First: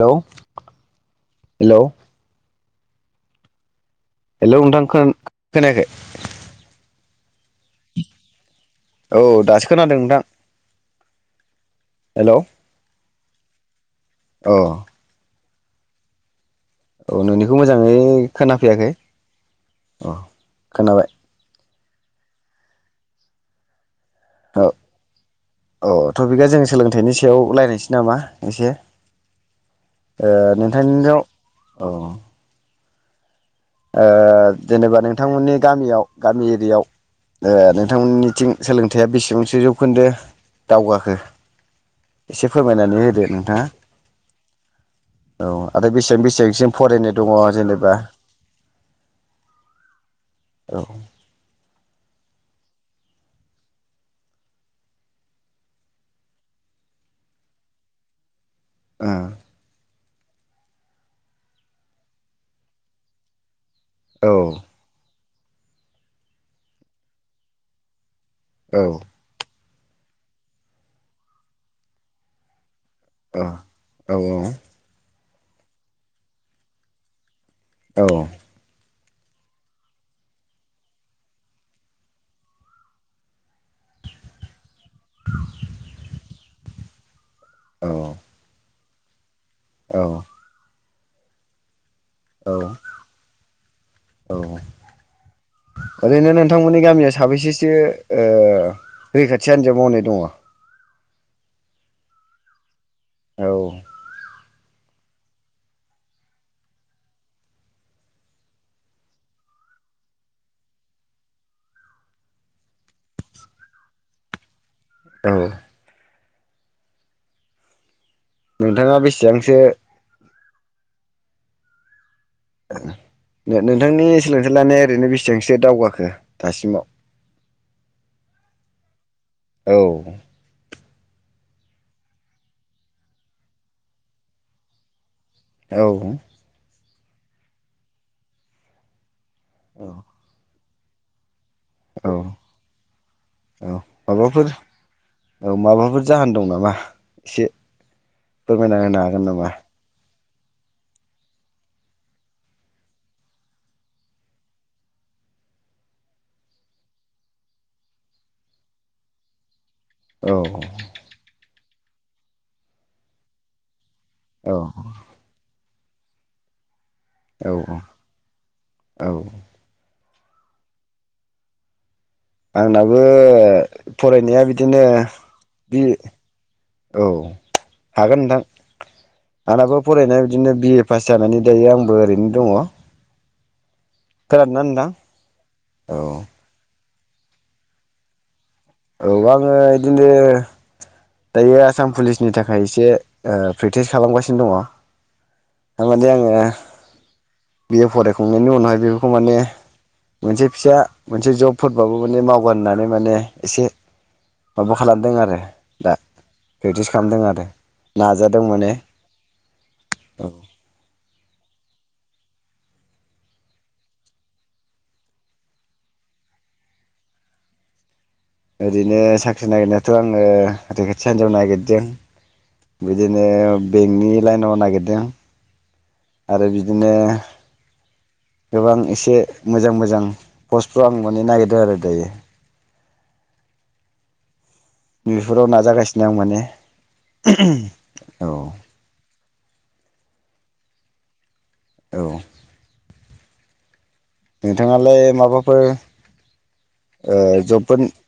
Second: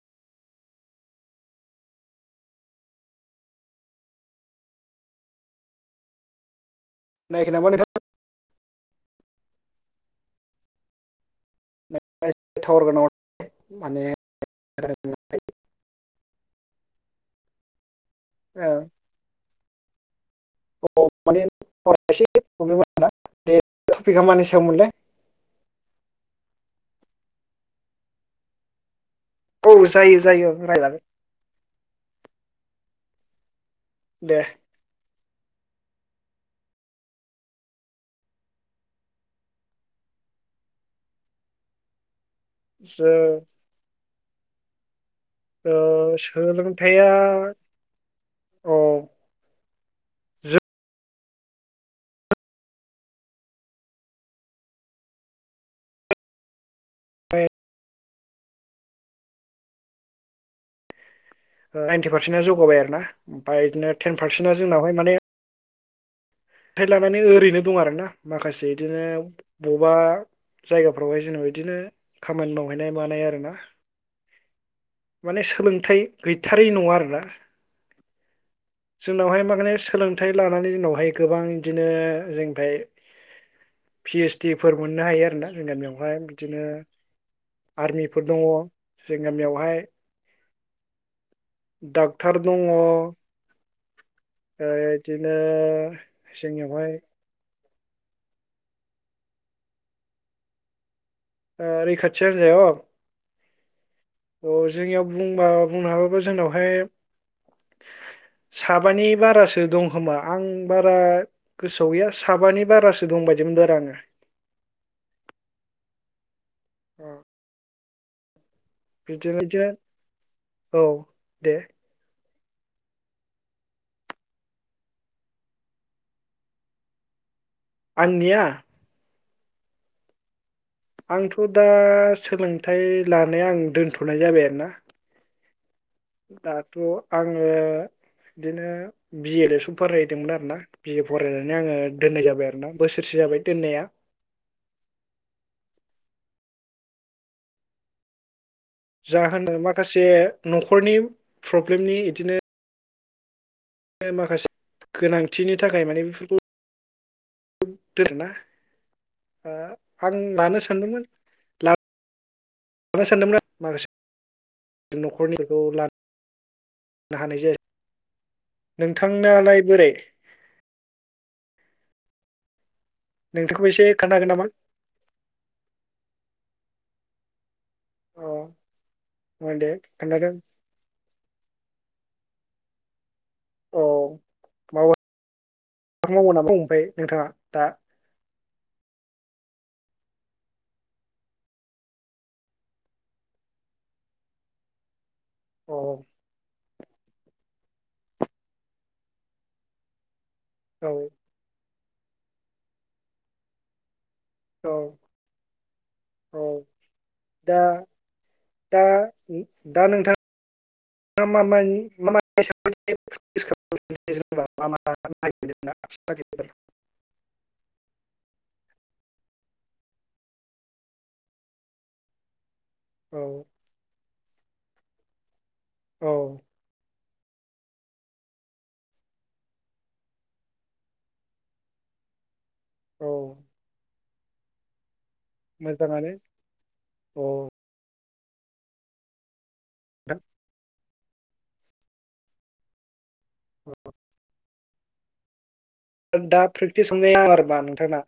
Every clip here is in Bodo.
हेलौ हेलौ हेलौ नोंथां खोना खोनायाखै? खोनायाखै नामा नोंथां औ दासो खोनादों नोंथां [unintelligible] हेलौ टावार गोनांआव माने अ [unintelligible] [unintelligible] औ नोंनिखौ मोजाङै खोनाफैयाखै अ अ खोनाबाय माने [unintelligible] थफिखा मानि औ सायावमोनलाय औ टपिकआ जों सोलोंथाइनि सायाव रायनोसै नामा एसे औ जायो ओ जायो नोंथां नि रायजागोन राव औ ओ दे जेनेबा नों थांमोननि गामियाव गामि एरियायाव नोंथांमोननिथिं सोलोंथायाइया बेसेबांसो जौखोन्दो दावगाखो एसे फोरमायनानै जो होदो नोंथांङा औ आरो ओ बेसेबां बेसेांसिम सोलोंथाइया फरायनाय दंङ जेनेबा औ औ फ्राय ओ नाइनटि पारसेन्टआ जौगाबाय आरो ना ओमफ्राय बिदिनो टेन ओ औ पारसेन्ट जोंनावहाय माने फिथाइ लानानै ओरैनो दं आरो ना माखासे औ इदिनो बबेबा जायगाफ्रावहाय जेनेबा इदिनो खामानि मावो गायनाय मानाय औ आरो ना माने सोलोंथाइ गैथारै नंङा आरोना अ जोंनावहाय मागे सोलोंथाइ लानानै जोंनावहाय गोबां इदिनो जोंनिफ्राय पि एइस डि फोर मोननो हायो आरोना जोंनि गामियावहाय बिदिनो औ आर्मिफोर दंङ गामियावहाय औ डाक्टर दंङ ओ औ बिदिनो जोंनियावहाय से ओ रैखाथि आान्जाद मावनाय दङ रैखाथि हान्जाया औ अ जोंनियाव बुंबा बुंनो हाबाबो जोंनावहाय साबानि बारासो दं खोमा आं बारा गोसोआव गैया साबानि बारासो दं बायदिमोनदों आरो आंङो औ औ नोंथांङा बेसेबांसो औ दे नो नोंथांनि सोलोंथाइ लानाया ओरैनो बेसेबांसो दावगाखो दासिमाव आंनि आ औ आंथ' दा सोलोंथाइ लानाया आं दोनथ'नाय जाबाय आरोना औ दाथ' आङो बिदिनो बि ए ल'सो फरायदोंमोन आरो ना बि ए फरायनानै बिदिनो आङो औ दोननाय जाबाय आरोना बोसोरसे जाबाय औ दोननाया माबाफोर औ माबाफोर जाहोन दं नामा एसे फोरमायना होनो जा हागोन नामा? माखासे न'खरनि प्रब्लेमनि इदिनो बिदिनो माखासे गोनांथिनि थाखाय माने बिफोरखौ दोंना आ आं औ लानो सानदोंमोन लाब औ [unintelligible] न'खरनिफोरखौ ला हानाय औ जायासै औ नोंथांनालाय बोरै? आंना बो नोंथांखौबो एसे खोन्थागोन फरायनाया नामा अ बिदिनो बि औ हागोन नोंथां दे आंनाबो फरायनाय खोन्थादों बिदिनो बि ए पास जानानै दायो आंबो ओरैनो दङ औ खोनादोंना माबा नोंथां औ मावो नामा ओमफ्राय नोंथाङा दा औ आङो बिदिनो दायो आसाम पुलिसनि थाखाय एसे ओ प्रेक्टिस खालामगासिनो औ दङ। [unintelligible] बिए फरायखांनायनि उनावहाय बेफोरखौ माने मोनसे फिसा औ मोनसे जब फोरबाबो माने मावगोन होननानै माने एसे औ माबा खालामदों आरो। दा औ प्रेक्टिस खालामदों आरो नाजादों माने। उम दा नोंथां औ [unintelligible] ओरैनो साख्रि नागिरनायाथ' आङो रैखाथि हानजायाव नागिरदों। औ बिदिनो बेंकनि लाइनाव नागिरदों। औ आरो बिदिनो गोबां एसे मोजां मोजां पस्टफ्र आं माने नागिरदों आरो दायो। औ बेफोराव नाजागासिनो आं मोजाङानो माने। अ नोंथां औ [inaudible] औ नोंथाङालाय माबाफोर दा प्रेक्टिस हमनाय ओ आं आरो मा जबफोर नोंथांना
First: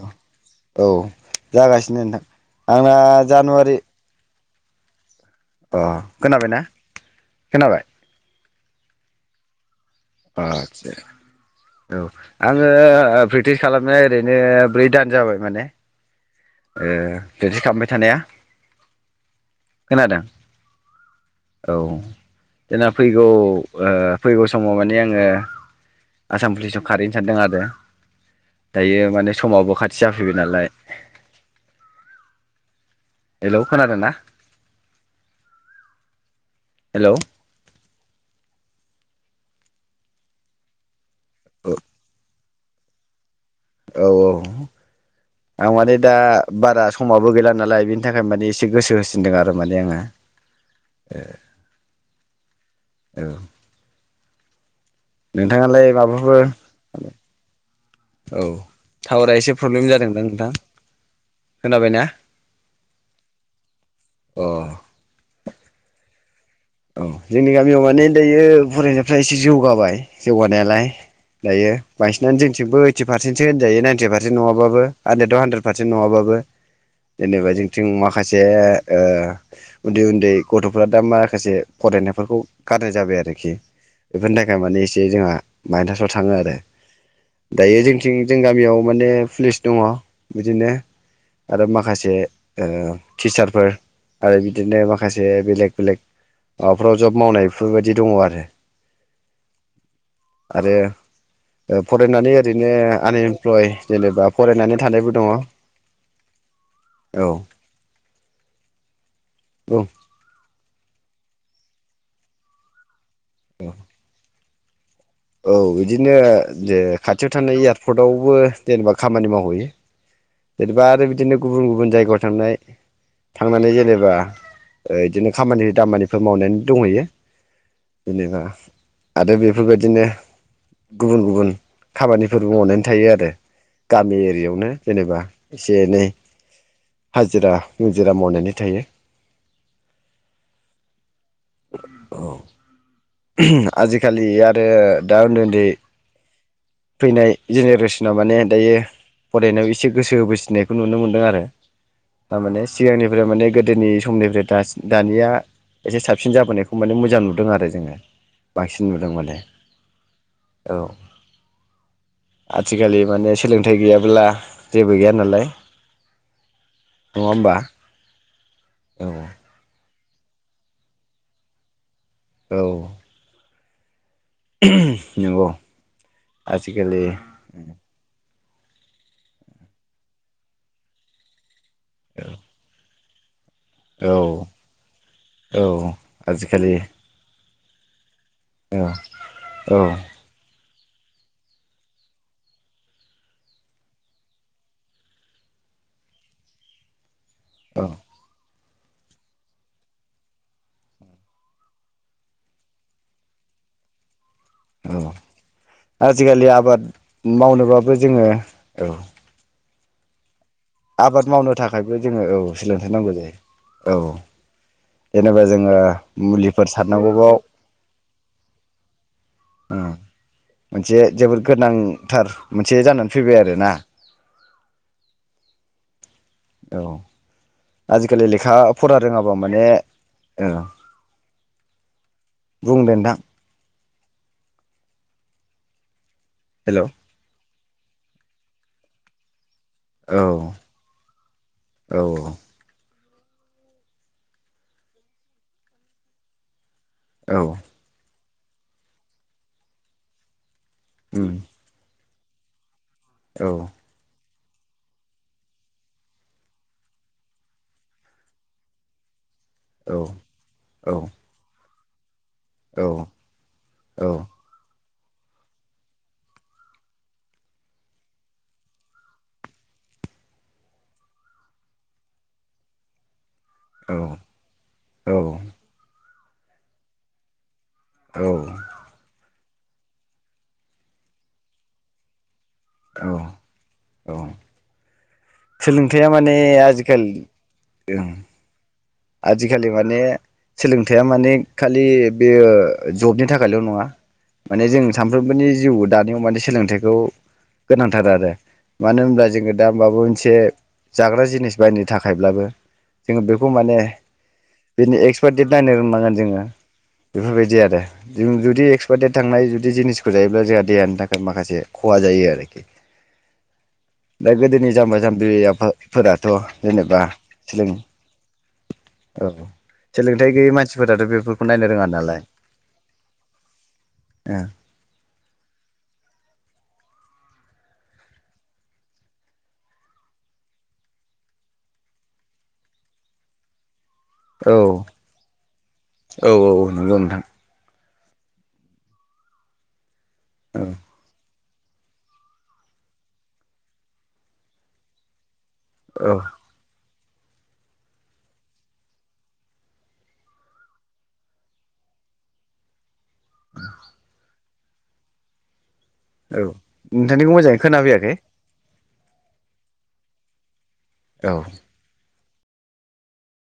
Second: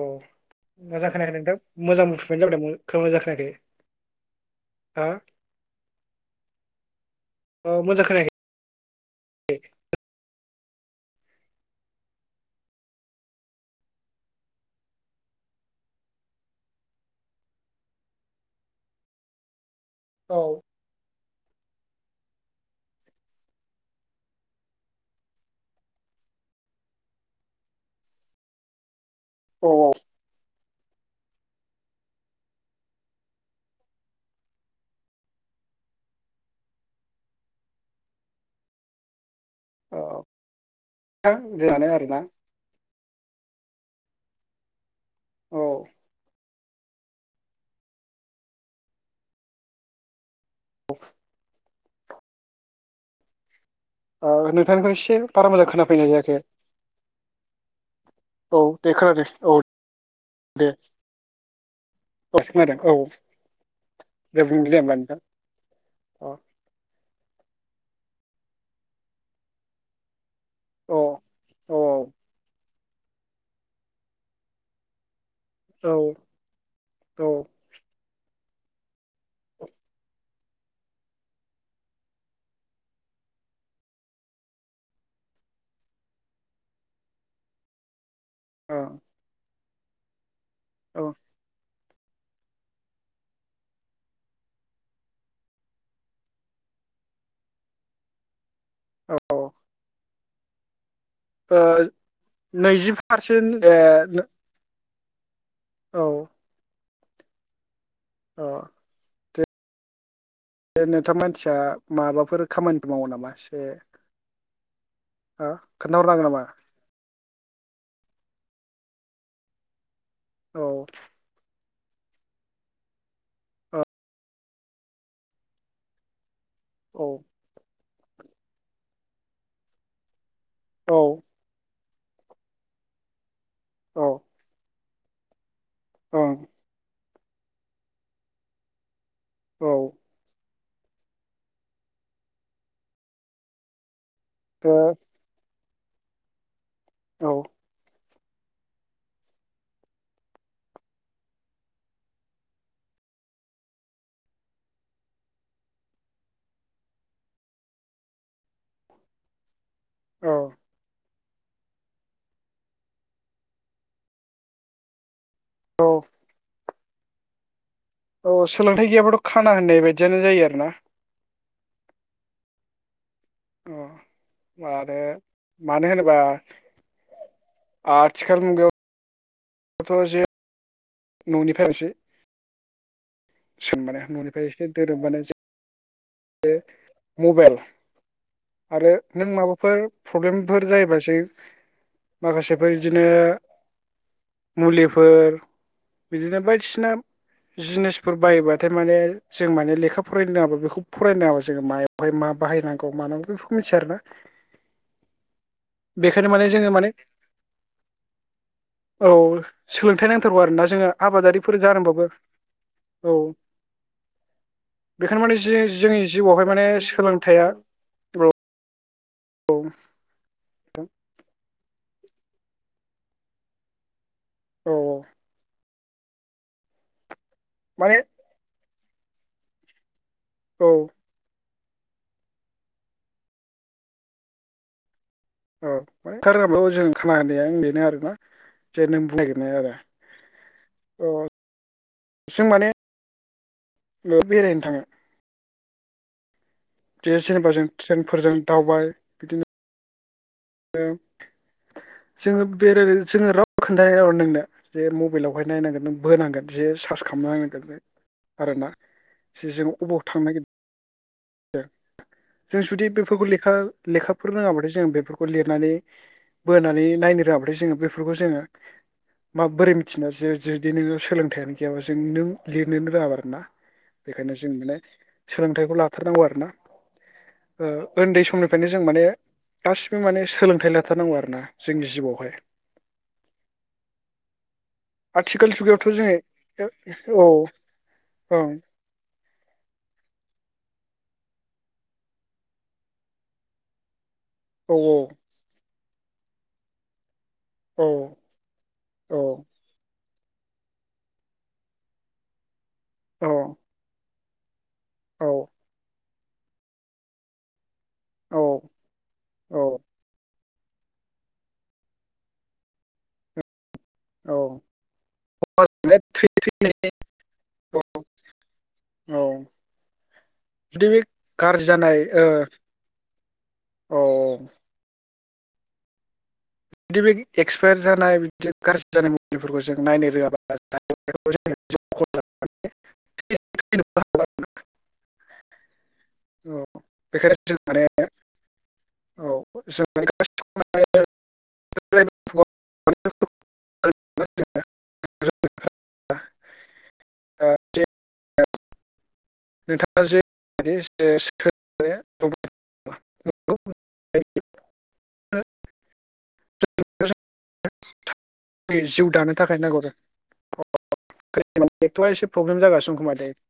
औ औ मोजां खोनायाखै नोंथां जागासिनो मोजां नोंथां मुभमेन्ट जाबाय आंना खोब मो जां खोनायाखै जानुवारि हा अ खोनाबायना? अ खोनाबाय मोजां। खोनायाखै [unintelligible] आदसा औ आङो प्रेक्टिस खालामनाया ओरैनो ब्रै दान जाबाय माने। बिदि खालामबाय थानाया खोनादों? औ औ जना फैगौ ओ फैगौ समाव माने आङो आसाम पुलिसाव खारैनो सानदों आरो दायो माने औ समावबो औ खाथि जाफैबाय नालाय हेलौ खोनादों ना? हेल' औ जानो आरोना औ औ औ आं माने दा बारा समाबो गैला नालाय बेनि थाखाय माने एसे गोसो होसिनदों आरो माने आङो ए औ औ खौ एसे बारा मोजां नोंथाङालाय खोनाफैनाय जायाखै माबाफोर औ दे खोनादो टावारा एसे औ प्रब्लेम जादोंदां नोंथां दे खोनाबायना औ खोनादों औ अ जोबदों दे होमबा नोंथां अ औ जोंनि गामियाव माने दायो फरायसाफ्रा एसे जौगाबाय जौगानायालाय अ दायो औ बांसिननानै जोंनिथिंबो एदटि पारसेन्स होनजायो नाइन्टि पारसेन नङाबाबो [unintelligible] पारसेन्ट औ नङाबाबो औ जेनबा जोंनि माखासे उन्दै उन्दै गथ'फ्रा दा माखासे फरायनायफोरखौ गारनाय जाबाय आरोखि बेफोरनि थाखाय माने एसे जोंहा माइनासाव थाङो आरो दायो जों जों गामियाव माने पुलिस दङ बिदिनो औ आरो माखासे से टिचारफोर आरो बिदिनो माखासे बेलेक बेलेक माबाफ्रा जब मावनायफोरबायदि दङ आरो औ आरो ओ फरायनानै ओरैनो नैजि पारसेन्ट आनइमप्लय ए जेनेबा फरायनानै थानायबो दङ औ औ औ दं बेनोथ' मानसिया माबाफोर खामानिफोर मावो नामा इसे औ बिदिनो जे खाथि खाथियाव थानाय एयारपर्टआवबो जेनेबा खामानि मावहैयो औ जेनेबा आरो बिदिनो गुबुन गुब जायगायाव थांनाय थांनानै जेनेबा बिदिनो खामानि दामानिफोर मावनानै दंहैयो औ जेनेबा आरो बेफोरबायदिनो औ गुबुन गुबुन खामानिफोरबो मावनानै थायो आरो औ गामि एरियायावनो जेनेबा एसे एनै ओं हाजिरा मुजिरा मावनानै थायो औ औ आजि खालि आरो औ दा उन्दै उन्दै फैनाय औ जेनेरेस माने दायो फरायनायाव एसे गोसो होबोसिननायखौ नुनो मोनदों आरो थारमाने सिगांनिफ्राय माने गोदोनि समनिफ्राय दानिया एसे साबसिन जाबोनायखौ माने मोजां नुदों आरो जोङो बांसिन नुदों माने औ आजिखालि माने सोलोंथाइ गैयाब्ला जेबो गैया नालाय औ नङाहोमबा औ सोलोंथाइ गैयाबथ खाना होननाय बाय दियानो जायो आरोना औ अह नंगौ आजिखालि थिखाल मुगायाव बोथ जे न'नि थाखायसो सोंबानो औ न'निफ्राय एसे दोरोदबानो जो औ आजिखालि बेल औ आरो नों माबाफोर औ प्रब्लेमफोर जायो बासो माखासेफोर बिदिनो मुलिफोर बिदिनो बायदिसिना औ जिनिसफोर बाय बाद थाइ माने जों माने लेखा फरायनो रोङाबा बेखौ फरायनायाव जोङो मायावहाय मा बाहायनांगौ मानांगौ बेखौ मिथिया आरोना। औ बेखायनो माने आजिखालि जोङो आबाद माने मावनोबाबो जोङो औ सोलोंथाइ नांथारौ आरोना जोङो आबाद मावनो आबादारिफोर थाखायबो जानोबाबो जोङो औ सोलोंथाइ औ नांगौ जायो औ बेखायनो माने जेनेबा जोङो जोंनि जिउआवहाय माने मुलिफोर सारनांगौबाव सोलोंथाइया औ ओ औ मोनसे जोबोद गोनां थार मोनसे जानानै फैबाय आरोना औ औ औ माने आजिखालि लेखा फरा रोङाब्ला माने औ बुं दे नोंथां औ [unintelligible] [unintelligible] हेल' औ आरो ना जे नों बुंनो नागिरनाय आरो औ औ जों माने बेरायनो थाङो बे औ जेनेबा जों ट्रेनफोरजों दावबाय बिदिनो [unintelligible] जोङो बेरायनायजों जोङो औ राव खोन्था [unintelligible] नोंनो जे मबाइलावहाय नायनांगोन नों बोनांगोन जे सार्स खालाम नांगोन बे आरोना जे जों अबावयाव थांनो नागिद औ दो जों औ जुदि बेफोरखौ लेखा औ लेखाफोर रोङाबाथाय जों बे खौ लिरनानै बोनानै नायनो रोङाबाथाय जोङो बेफोरखौ जोङो माबोरै मिथिनो जे जुदि नोङो सोलोंथाइयानो गैयाबा जों नों लिरनोनो रोङाबा आरो ना बेखायनो जों माने औ सोलोंथाइखौ लाथारनांगौ आरो [unintelligible] ओ उन्दै औ समनिफ्रायनो जों माने गास बो माने सोलोंथाइ लाथारनांगौ आरोना जोंनि जिवआवहाय औ औ आथिखालथ जुगायावथ' सोलोंथाइया माने जोङो आजिखालि ओ औ ओं आजिखालि माने सोलोंथाइया माने खालि बेयो जबनि थाखायल' नङा माने औ जों सानफ्रोमबोनि जिउद दानियाव मानि सोलोंथाइखौ औ गोनांथार आरो मानो औ होनब्ला जोङो दामबामोन मोनसे जाग्रा जिनिस बायनो थाखायब्लाबो जोङो औ बेखौ माने बेनि औ एक्सपारडेथ नायनो रोंनांगोन जोङो बेफोरबायदि आरो जों जुदि औ एक्सपारडेट थांनाय जुदि जिनिसखौ जायोब्ला जोंह देहनि थाखाय माखासे खहा जायो आरोखि दा औ गोदोनि जाम्बा जाम्बिया औ फो फोराथ' जेनेबा सोलों औ सोलोंथाइ गैयै जुदि बे मानसिफोराथ' बेफोरखौ गाज्रि नायनो रोङा जानाय नालाय ओ औ बिदि बे एक्सपायार जानाय बिदिनो गाज्रि जानाय मबाइलफोरखौ जों नायनो रोङाबा [unintelligible] औ औ औ नंगौ नोंथां बेखायनो जों माने औ औ जों [unintelligible] [inaudible] औ [inaudible] नोंथाङा जेबायदि [inaudible] [inaudible] [inaudible] औ नोंथांनिखौ मोजाङै खोनाफैयाखै जिउ दानो थाखाय नांगौ जा [inaudible] औ प्रब्लेम जागासिनो दं खोमा दायो